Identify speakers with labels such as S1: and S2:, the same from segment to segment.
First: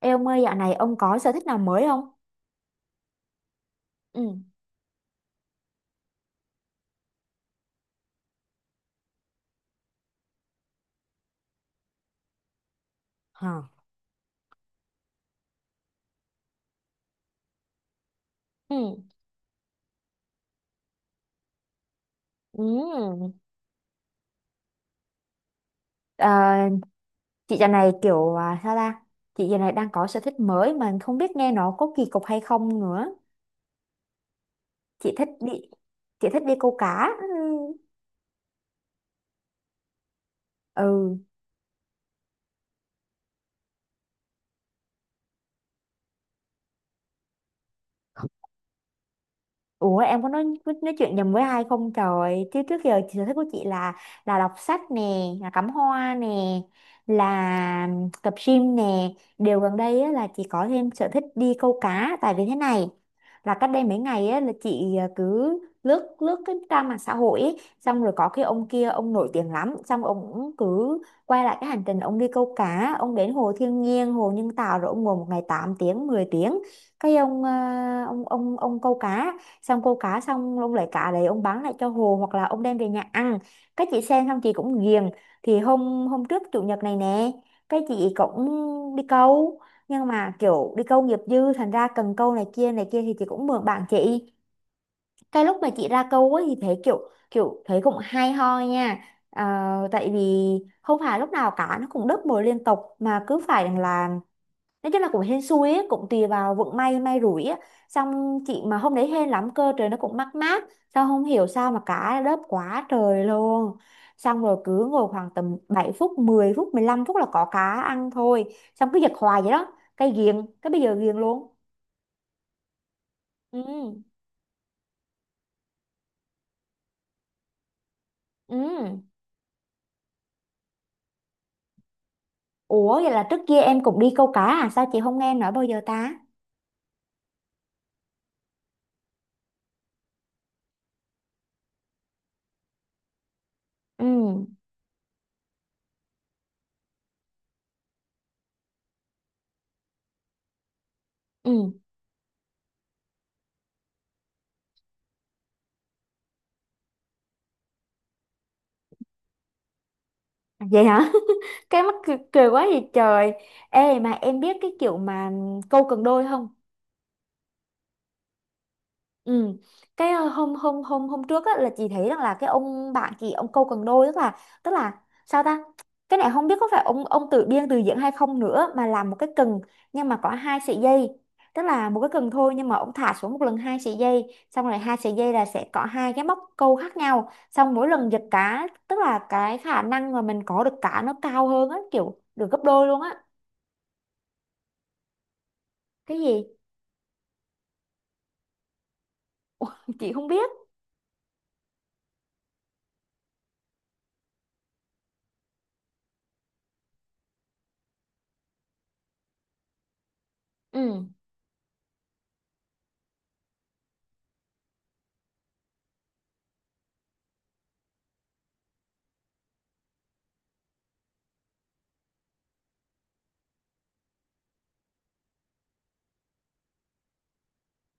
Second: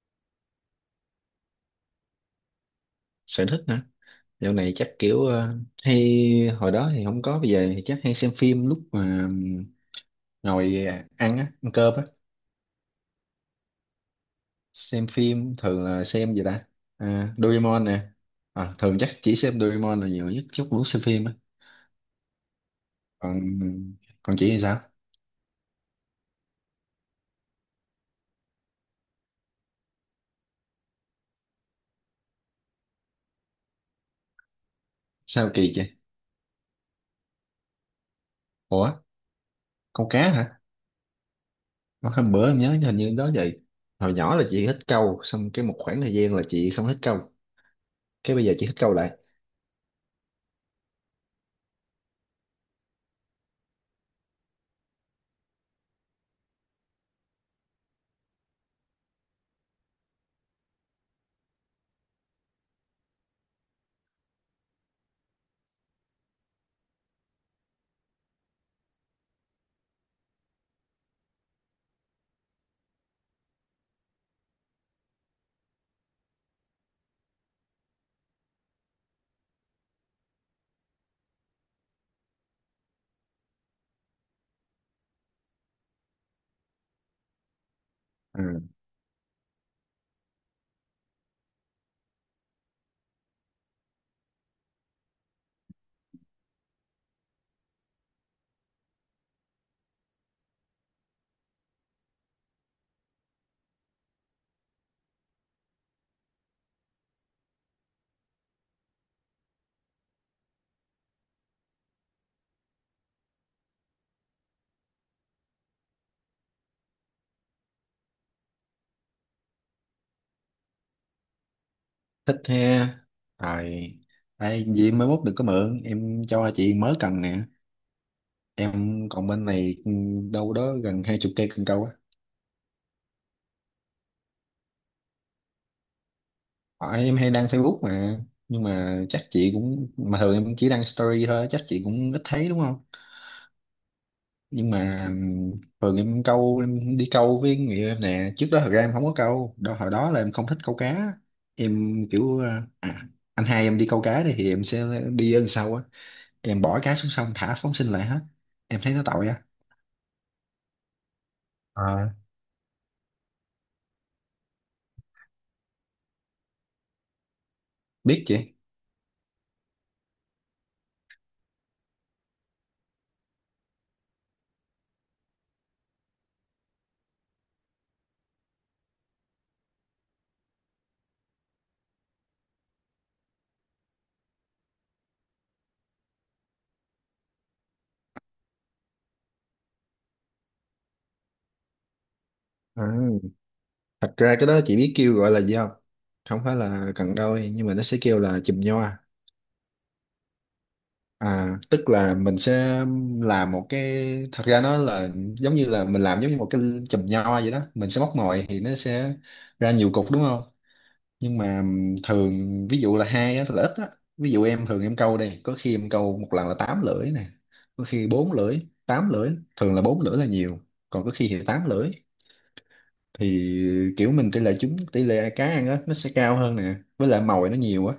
S1: Ê ông ơi, dạo này ông có sở thích nào mới không?
S2: Sở thích hả?
S1: Ừ.
S2: Dạo này chắc kiểu hay hồi đó thì không có, bây giờ thì chắc hay xem phim lúc mà ngồi ăn á, ăn cơm á.
S1: Hả?
S2: Xem phim thường là xem gì ta? À, Doraemon nè. À,
S1: Ừ.
S2: thường chắc chỉ xem Doraemon là nhiều nhất chút lúc xem phim á.
S1: Ừ.
S2: Còn còn chị thì sao?
S1: Ờ, chị dạo này kiểu sao ta? Chị dạo này đang có sở thích mới mà không biết nghe nó có kỳ cục hay không nữa. Chị thích
S2: Sao
S1: đi,
S2: kỳ chị?
S1: chị thích đi câu cá. Ừ.
S2: Ủa, câu cá hả?
S1: Ừ.
S2: Ờ, hôm bữa em nhớ hình như đó vậy, hồi nhỏ là chị thích câu, xong cái một khoảng thời gian là chị không thích câu, cái bây giờ chị thích câu lại.
S1: Ủa em có nói chuyện nhầm với ai không trời? Chứ trước giờ sở thích của chị là đọc sách nè, là cắm hoa nè, là tập gym nè. Điều gần đây á, là chị có thêm sở thích đi câu cá. Tại vì thế này. Là cách đây mấy ngày á, là chị cứ lướt lướt cái trang mạng xã hội ấy, xong rồi có cái ông kia ông nổi tiếng lắm, xong rồi ông cũng cứ quay lại cái hành trình ông đi câu cá, ông đến hồ thiên nhiên, hồ nhân tạo, rồi ông ngồi một ngày 8 tiếng 10 tiếng. Cái ông à, ông ông câu cá, xong cô cá xong ông lấy cá đấy ông bán lại cho hồ hoặc là ông đem về nhà ăn. Cái chị xem xong chị cũng ghiền. Thì hôm hôm trước chủ nhật này nè, cái chị
S2: À,
S1: cũng đi câu, nhưng mà kiểu đi câu nghiệp dư thành ra cần câu này kia thì chị cũng mượn bạn chị. Cái lúc mà chị ra câu ấy thì thấy kiểu, thấy cũng hay ho nha. Ờ, tại vì không phải lúc nào cá nó cũng đớp mồi liên tục mà cứ phải là, nói chung là cũng hên xui ấy, cũng tùy vào vận may may rủi á. Xong chị mà hôm đấy hên lắm cơ, trời nó cũng mát mát, sao không hiểu sao mà cá đớp quá trời luôn. Xong rồi cứ ngồi khoảng tầm 7 phút 10 phút 15 phút là có cá ăn thôi, xong cứ giật hoài vậy đó, cái ghiền, cái bây giờ ghiền luôn.
S2: thích he.
S1: Ừ.
S2: Tại tại gì mai mốt đừng có mượn, em cho chị mới cần nè.
S1: Ừ.
S2: Em còn bên này đâu đó gần hai chục cây cần câu á.
S1: Ủa vậy là trước kia em cũng đi câu cá à? Sao chị không nghe em nói bao giờ ta?
S2: Tại em hay đăng Facebook mà, nhưng mà chắc chị cũng, mà thường em chỉ đăng story thôi, chắc chị cũng ít thấy đúng không?
S1: Ừ.
S2: Nhưng mà thường em câu, em đi câu với người yêu em nè, trước đó thật ra em không có câu đó, hồi đó là em không thích câu cá.
S1: Ừ.
S2: Em kiểu anh hai em đi câu cá đi thì em sẽ đi ở đằng sau á. Em bỏ cá xuống sông thả phóng sinh lại hết, em thấy nó tội á.
S1: À, vậy hả. Cái mắc
S2: À,
S1: cười, cười quá vậy trời. Ê mà em biết cái kiểu mà câu cần đôi không?
S2: biết chị.
S1: Ừ. Cái ờ, hôm hôm hôm hôm trước á, là chị thấy rằng là cái ông bạn chị ông câu cần đôi, tức là, sao ta, cái này không biết có phải ông tự biên tự diễn hay không nữa, mà làm một cái cần nhưng mà có hai sợi dây, tức là một cái cần thôi nhưng mà ông thả xuống một lần hai sợi dây, xong rồi hai sợi dây là sẽ có hai cái móc câu khác nhau, xong mỗi lần giật cá tức là cái khả năng mà mình có được cá nó cao hơn á, kiểu được gấp
S2: À,
S1: đôi luôn á.
S2: thật ra cái đó chị biết kêu gọi là gì không?
S1: Cái
S2: Không
S1: gì?
S2: phải là cần đôi nhưng mà nó sẽ kêu là chùm nho.
S1: Ủa, chị không biết.
S2: À, tức là mình sẽ làm một cái, thật ra nó là giống như là mình làm giống như một cái chùm nho vậy đó, mình sẽ móc mồi thì nó sẽ ra nhiều cục đúng không?
S1: Ừ.
S2: Nhưng mà thường ví dụ là hai á thì là ít á. Ví dụ em thường em câu đây, có khi em câu một lần là tám lưỡi nè, có khi bốn lưỡi, tám lưỡi, thường là bốn lưỡi là nhiều, còn có khi thì tám lưỡi, thì kiểu mình tỷ lệ trúng, tỷ lệ cá ăn á nó sẽ cao hơn nè, với lại mồi nó nhiều á.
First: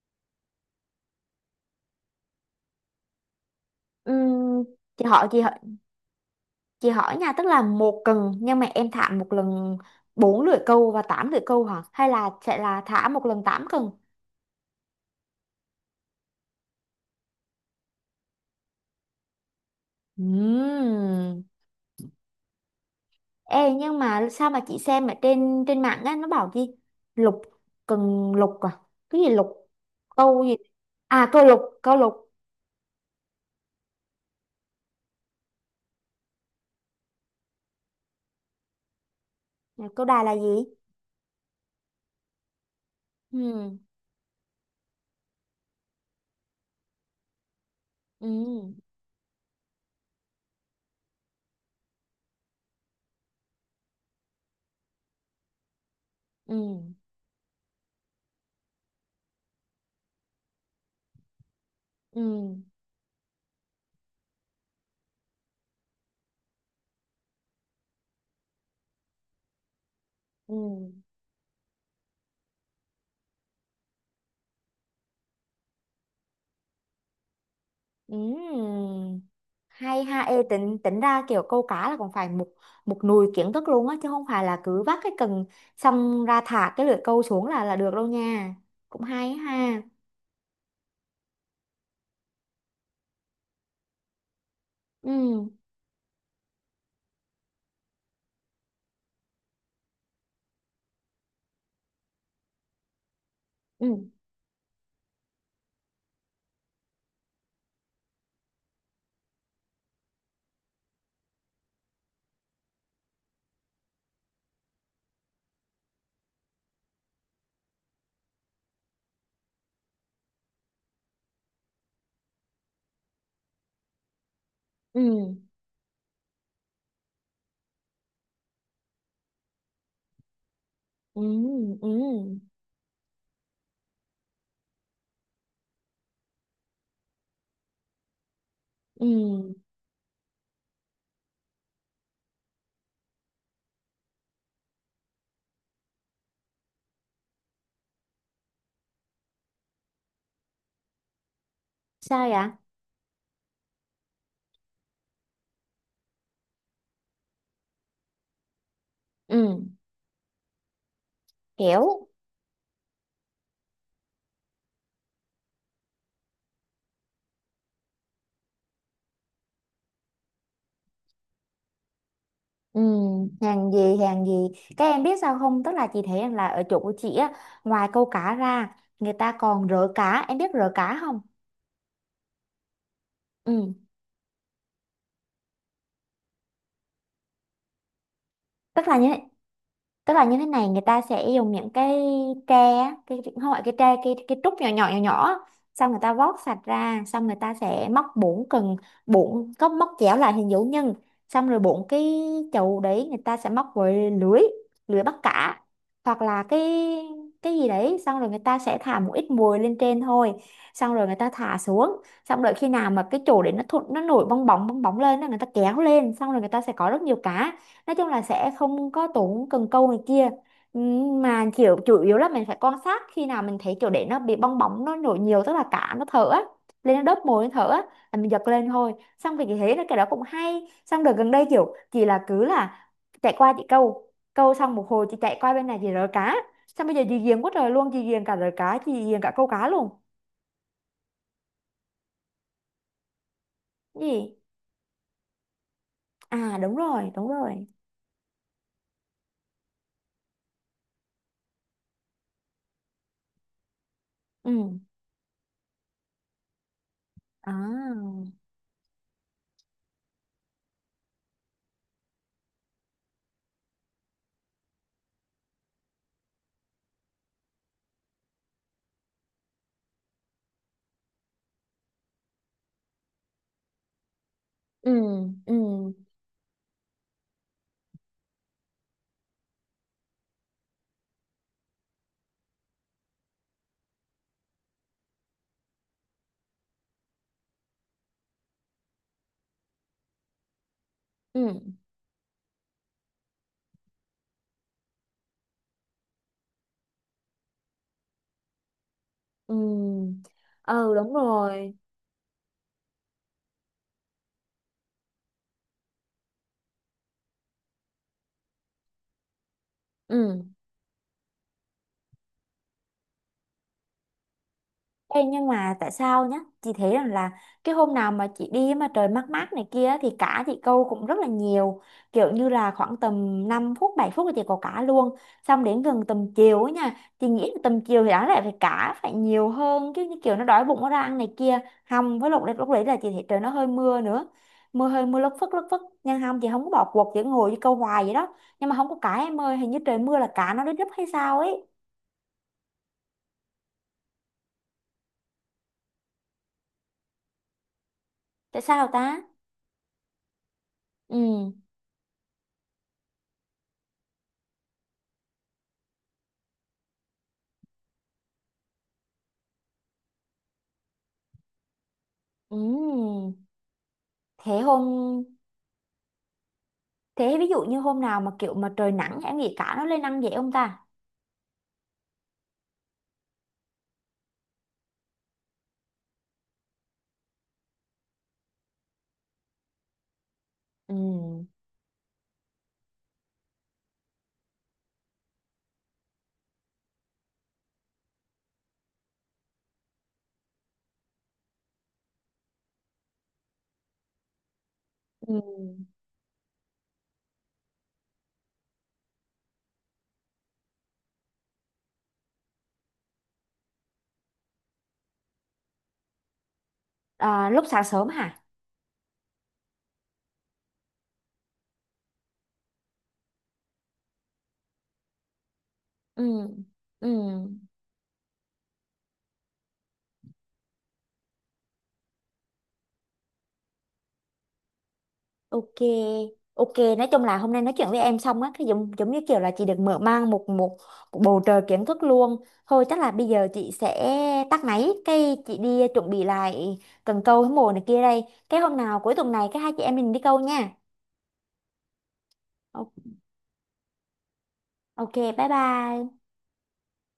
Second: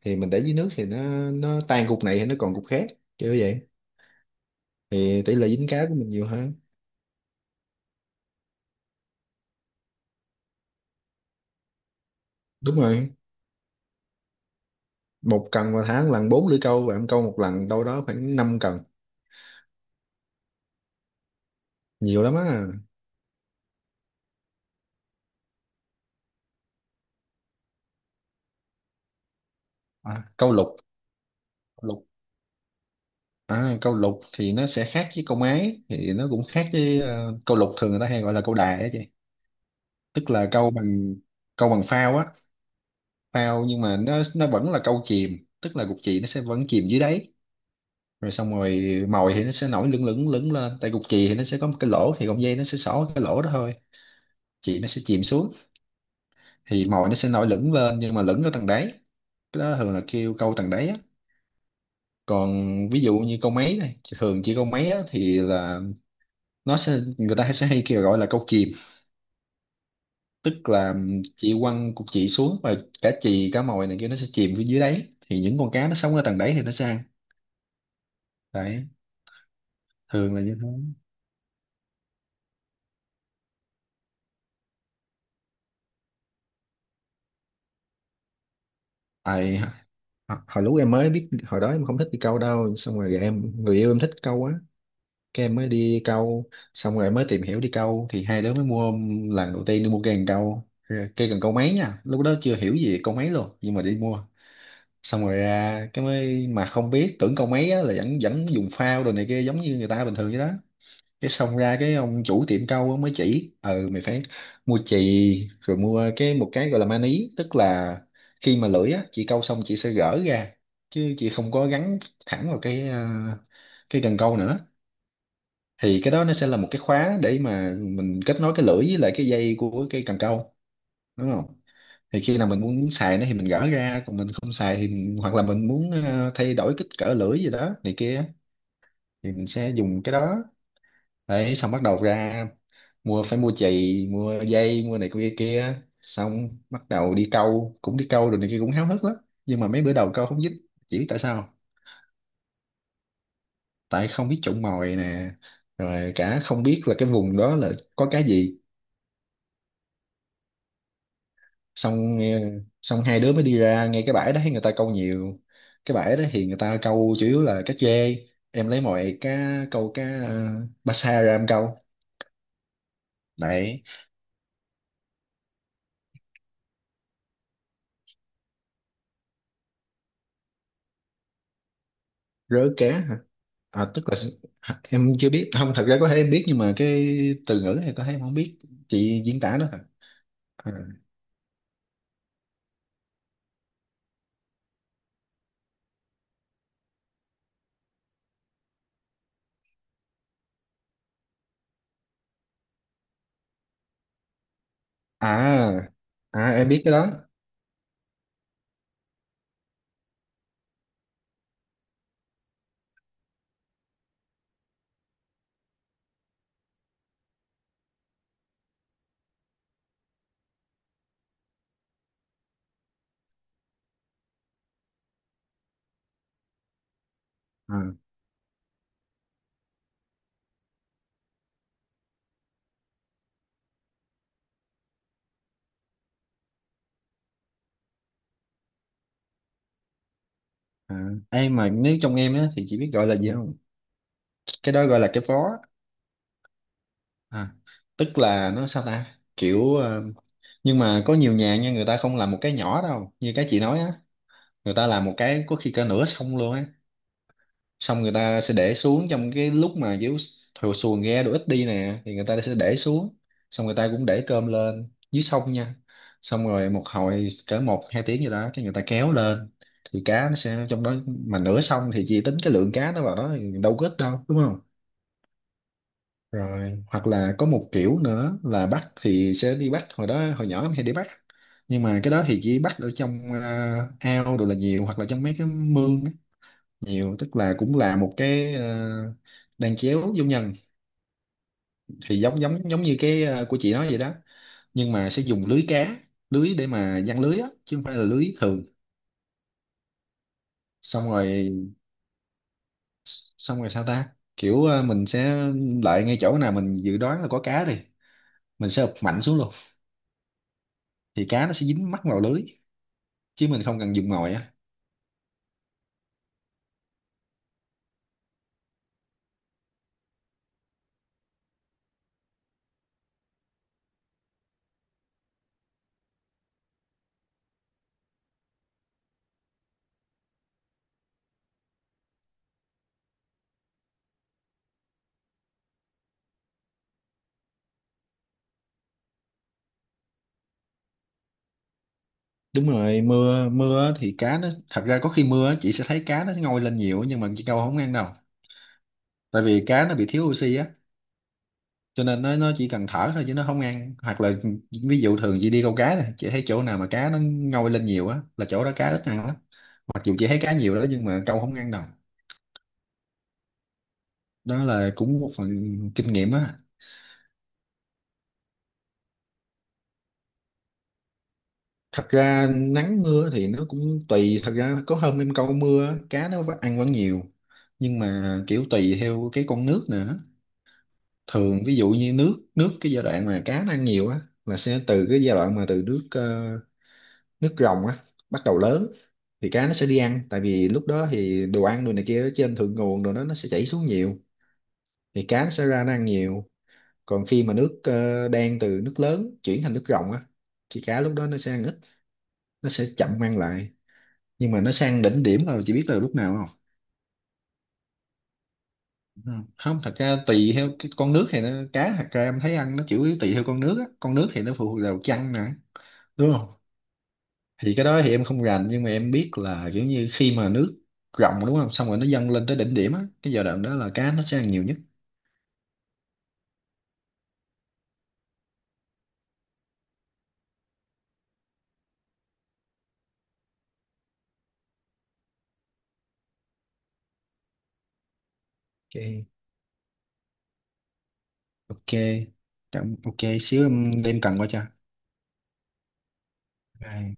S2: Thì mình để dưới nước thì nó tan cục này thì nó còn cục khác, kiểu vậy.
S1: Ừ. chị
S2: Thì
S1: hỏi
S2: tỷ
S1: chị
S2: lệ dính cá của mình nhiều hơn.
S1: Chị hỏi nha, tức là một cần nhưng mà em thả một lần bốn lưỡi câu và tám lưỡi câu hả? Hay là sẽ
S2: Đúng
S1: là thả
S2: rồi,
S1: một lần tám cần?
S2: một cần mà thả một lần bốn lưỡi câu, và em câu một lần đâu đó khoảng năm cần,
S1: Ừm.
S2: nhiều lắm á.
S1: Ê nhưng mà sao mà chị xem ở trên trên mạng á nó bảo gì? Lục, cần lục à? Cái gì lục?
S2: À,
S1: Câu
S2: câu
S1: gì?
S2: lục.
S1: À câu lục, câu
S2: Lục.
S1: lục.
S2: À, câu lục thì nó sẽ khác với câu máy, thì nó cũng khác với câu lục thường người ta hay gọi là câu đài á chị.
S1: Câu đài
S2: Tức
S1: là
S2: là
S1: gì?
S2: câu bằng phao á. Phao
S1: Ừm.
S2: nhưng mà nó vẫn là câu chìm, tức là cục chì nó sẽ vẫn chìm dưới đáy. Rồi xong
S1: Ừm.
S2: rồi mồi thì nó sẽ nổi lửng lửng lửng lên, tại cục chì thì nó sẽ có một cái lỗ, thì cọng dây nó sẽ xỏ cái lỗ đó thôi. Chì nó sẽ chìm xuống. Thì
S1: Ừm.
S2: mồi nó sẽ nổi lửng lên nhưng mà lửng ở tầng đáy. Cái đó thường là kêu câu tầng đáy á.
S1: Ừm.
S2: Còn ví dụ như câu máy này thường chỉ câu máy á, thì là nó sẽ, người ta sẽ hay kêu gọi là câu chìm, tức là
S1: Ừm.
S2: chị quăng cục chị xuống và cả chì cá mòi này kia nó sẽ chìm phía dưới đáy, thì những con cá nó sống ở tầng đáy thì nó sẽ ăn. Đấy.
S1: Ừm, Hay ha,
S2: Thường là
S1: ê
S2: như thế.
S1: tính tính ra kiểu câu cá là còn phải một một nùi kiến thức luôn á, chứ không phải là cứ vác cái cần xong ra thả cái lưỡi câu xuống là được đâu nha. Cũng hay
S2: Tại
S1: ha.
S2: hồi lúc em mới biết, hồi đó em không thích đi câu đâu, xong rồi người yêu em thích câu á.
S1: Ừ.
S2: Cái em mới đi câu, xong rồi em mới tìm hiểu đi câu, thì hai đứa mới mua lần đầu tiên đi mua cây cần câu. Rồi cây cần câu máy nha, lúc đó chưa hiểu gì về câu máy luôn nhưng mà
S1: Ừ.
S2: đi mua. Xong rồi ra cái mới mà không biết tưởng câu máy á, là vẫn vẫn dùng phao đồ này kia giống như người ta bình thường vậy đó. Cái xong ra cái ông chủ tiệm cau mới chỉ: ừ mày phải mua chì, rồi mua cái một cái gọi là maní, tức là khi mà lưỡi á chị cau xong chị sẽ gỡ ra, chứ chị không có gắn thẳng vào cái cần câu nữa.
S1: Ừ.
S2: Thì cái đó nó sẽ là một cái khóa để mà mình kết nối cái lưỡi với lại cái dây của cái cần câu,
S1: Ừ.
S2: đúng không?
S1: Ừ.
S2: Thì khi nào mình muốn xài nó thì mình gỡ ra, còn mình không xài thì hoặc là mình muốn thay đổi kích cỡ lưỡi gì đó này kia, thì mình
S1: Ừ.
S2: sẽ dùng cái đó. Đấy xong bắt đầu ra mua, phải mua chì, mua dây, mua này kia kia, xong bắt đầu đi câu, cũng đi câu rồi này kia, cũng háo hức lắm. Nhưng mà mấy bữa đầu câu không dính. Chỉ biết tại sao.
S1: Sao vậy?
S2: Tại không biết chọn mồi nè, rồi cả không biết là cái vùng đó là có cái gì.
S1: Ừ. Kiểu.
S2: xong eh, Xong hai đứa mới đi ra ngay cái bãi đó thấy người ta câu nhiều. Cái bãi đó thì người ta câu chủ yếu là cá trê, em lấy mọi cá, câu cá ba sa ra em câu.
S1: Ừ. Hàng
S2: Đấy.
S1: gì, hàng gì? Các em biết sao không, tức là chị thấy em là ở chỗ của chị á, ngoài câu cá ra người ta còn rỡ cá, em biết rỡ cá không?
S2: Rớ cá hả?
S1: Ừ.
S2: À tức là, hả, em chưa biết. Không, thật ra có thể em biết nhưng mà cái từ ngữ này có thể em không biết,
S1: tức là như
S2: chị diễn tả đó hả?
S1: Tức là như thế này,
S2: À.
S1: người ta sẽ dùng những cái tre á, không phải cái tre, cái trúc nhỏ nhỏ nhỏ nhỏ á, xong người ta vót sạch ra, xong người ta sẽ móc bốn cần, bốn có móc chéo lại hình dấu nhân, xong rồi bốn cái chậu đấy người ta sẽ móc với lưới, lưới bắt cá,
S2: à,
S1: hoặc là
S2: em biết cái đó.
S1: cái gì đấy, xong rồi người ta sẽ thả một ít mồi lên trên thôi, xong rồi người ta thả xuống, xong đợi khi nào mà cái chỗ đấy nó thụt, nó nổi bong bóng lên á, người ta kéo lên, xong rồi người ta sẽ có rất nhiều cá. Nói chung là sẽ không có tốn cần câu này kia. Mà kiểu chủ yếu là mình phải quan sát khi nào mình thấy kiểu để nó bị bong bóng nó nổi nhiều, tức là cá nó thở á, lên nó đớp mồi nó thở á,
S2: à,
S1: là mình giật lên thôi. Xong thì thế là cái đó cũng hay, xong đợt gần đây kiểu chị là cứ là chạy qua chị câu câu xong một hồi chị chạy qua bên này chị rớ cá, xong bây giờ chị ghiền quá trời luôn, chị ghiền cả rớ cá, chị ghiền cả câu cá luôn.
S2: à. Em mà nếu trong em á thì chị biết gọi là gì không?
S1: Cái gì?
S2: Cái đó gọi là cái phó.
S1: À đúng rồi, đúng
S2: À.
S1: rồi.
S2: Tức là nó sao ta, kiểu nhưng mà có nhiều nhà nha người ta không làm một cái nhỏ đâu như cái chị nói á. Người
S1: Ừ.
S2: ta làm một cái có khi cả nửa xong luôn á. Xong người
S1: À.
S2: ta sẽ để xuống, trong cái lúc mà kiểu thuyền xuồng ghe đồ ít đi nè thì người ta sẽ để xuống, xong người ta cũng để cơm lên dưới sông nha, xong rồi một hồi cỡ một hai tiếng gì đó cái người ta kéo lên. Thì cá nó sẽ trong đó, mà nửa sông thì chỉ tính cái lượng cá nó vào đó thì đâu có ít đâu, đúng không?
S1: Ừ. Ừ.
S2: Rồi hoặc là có một kiểu nữa là bắt thì sẽ đi bắt, hồi đó hồi nhỏ em hay đi bắt. Nhưng mà cái đó thì chỉ bắt ở trong ao đồ là nhiều, hoặc là trong mấy cái mương á, nhiều tức là cũng là một cái đan chéo vô nhân,
S1: Ừ.
S2: thì giống giống giống như cái của chị nói vậy đó. Nhưng mà sẽ dùng lưới cá, lưới để mà giăng lưới á chứ không phải là lưới thường.
S1: Ừ. Ừ
S2: Xong
S1: đúng
S2: rồi.
S1: rồi.
S2: Xong rồi sao ta, kiểu mình sẽ lại ngay chỗ nào mình dự đoán là có cá đi, mình sẽ ụp mạnh xuống luôn.
S1: Ừ.
S2: Thì cá nó sẽ dính mắc vào lưới, chứ mình không cần dùng ngòi á.
S1: Ê, nhưng mà tại sao nhá? Chị thấy rằng là cái hôm nào mà chị đi mà trời mát mát này kia thì cá chị câu cũng rất là nhiều. Kiểu như là khoảng tầm 5 phút 7 phút là chị có cá luôn. Xong đến gần tầm chiều ấy nha. Chị nghĩ là tầm chiều thì đáng lẽ phải cá phải nhiều hơn chứ, như kiểu nó đói bụng nó ra ăn này kia. Hầm với lúc đấy, là chị thấy trời nó hơi mưa nữa. Mưa, hơi mưa lất phất lất phất, nhưng hầm chị không có bỏ cuộc, chị ngồi đi câu hoài vậy đó, nhưng mà không có cá em ơi, hình như trời mưa là cá nó đến đứt hay sao ấy.
S2: Đúng rồi, mưa mưa á thì cá nó thật ra có khi mưa á, chị sẽ thấy cá nó ngoi lên nhiều nhưng mà chị câu không ăn đâu.
S1: Tại sao ta?
S2: Tại vì cá nó bị thiếu oxy á,
S1: Ừ.
S2: cho nên nó chỉ cần thở thôi chứ nó không ăn, hoặc là ví dụ thường chị đi câu cá này chị thấy chỗ nào mà cá nó ngoi lên nhiều á là chỗ đó cá ít ăn lắm, mặc dù chị thấy cá nhiều đó nhưng mà câu không ăn đâu.
S1: Ừ. Thế
S2: Đó
S1: hôm
S2: là cũng một phần kinh nghiệm á.
S1: Thế ví dụ như hôm nào mà kiểu mà trời nắng em nghĩ cá nó lên ăn dễ không ta?
S2: Thật ra nắng mưa thì nó cũng tùy, thật ra có hôm em câu mưa á, cá nó ăn vẫn nhiều. Nhưng mà kiểu tùy theo cái con nước nữa.
S1: Ừ.
S2: Thường ví dụ như nước nước cái giai đoạn mà cá nó ăn nhiều á là sẽ từ cái giai đoạn mà từ nước nước rồng á, bắt đầu lớn. Thì cá nó sẽ đi ăn, tại vì lúc đó thì đồ ăn đồ này kia ở trên thượng nguồn đồ đó nó sẽ chảy xuống nhiều, thì
S1: Ừ.
S2: cá nó sẽ ra nó ăn nhiều. Còn khi mà nước đen, từ nước lớn chuyển thành nước rồng á thì cá lúc đó nó sẽ ăn ít, nó sẽ chậm ăn lại. Nhưng mà nó sang đỉnh điểm là chị biết là lúc nào không?
S1: À, lúc sáng sớm hả?
S2: Ừ. Không, thật ra tùy theo cái con nước, thì nó cá thật ra em thấy ăn nó chủ yếu tùy theo con nước á, con nước thì nó phụ thuộc vào chăn nè, đúng
S1: Ừ.
S2: không?
S1: Ừ.
S2: Thì cái đó thì em không rành nhưng mà em biết là kiểu như khi mà nước rộng, đúng không, xong rồi nó dâng lên tới đỉnh điểm á, cái giai đoạn đó là cá nó sẽ ăn nhiều nhất.
S1: Ok. Ok, nói chung là hôm nay nói chuyện với em xong á, cái giống giống như kiểu là chị được mở mang một một, một bầu trời kiến thức luôn. Thôi chắc là bây giờ chị sẽ tắt máy, cái chị đi chuẩn bị lại cần câu với mồi này kia đây. Cái hôm nào cuối
S2: Ok.
S1: tuần này cái hai chị em mình đi câu nha.
S2: Ok. Ok xíu em đem cần qua cho.
S1: Ok, bye bye.
S2: Rồi.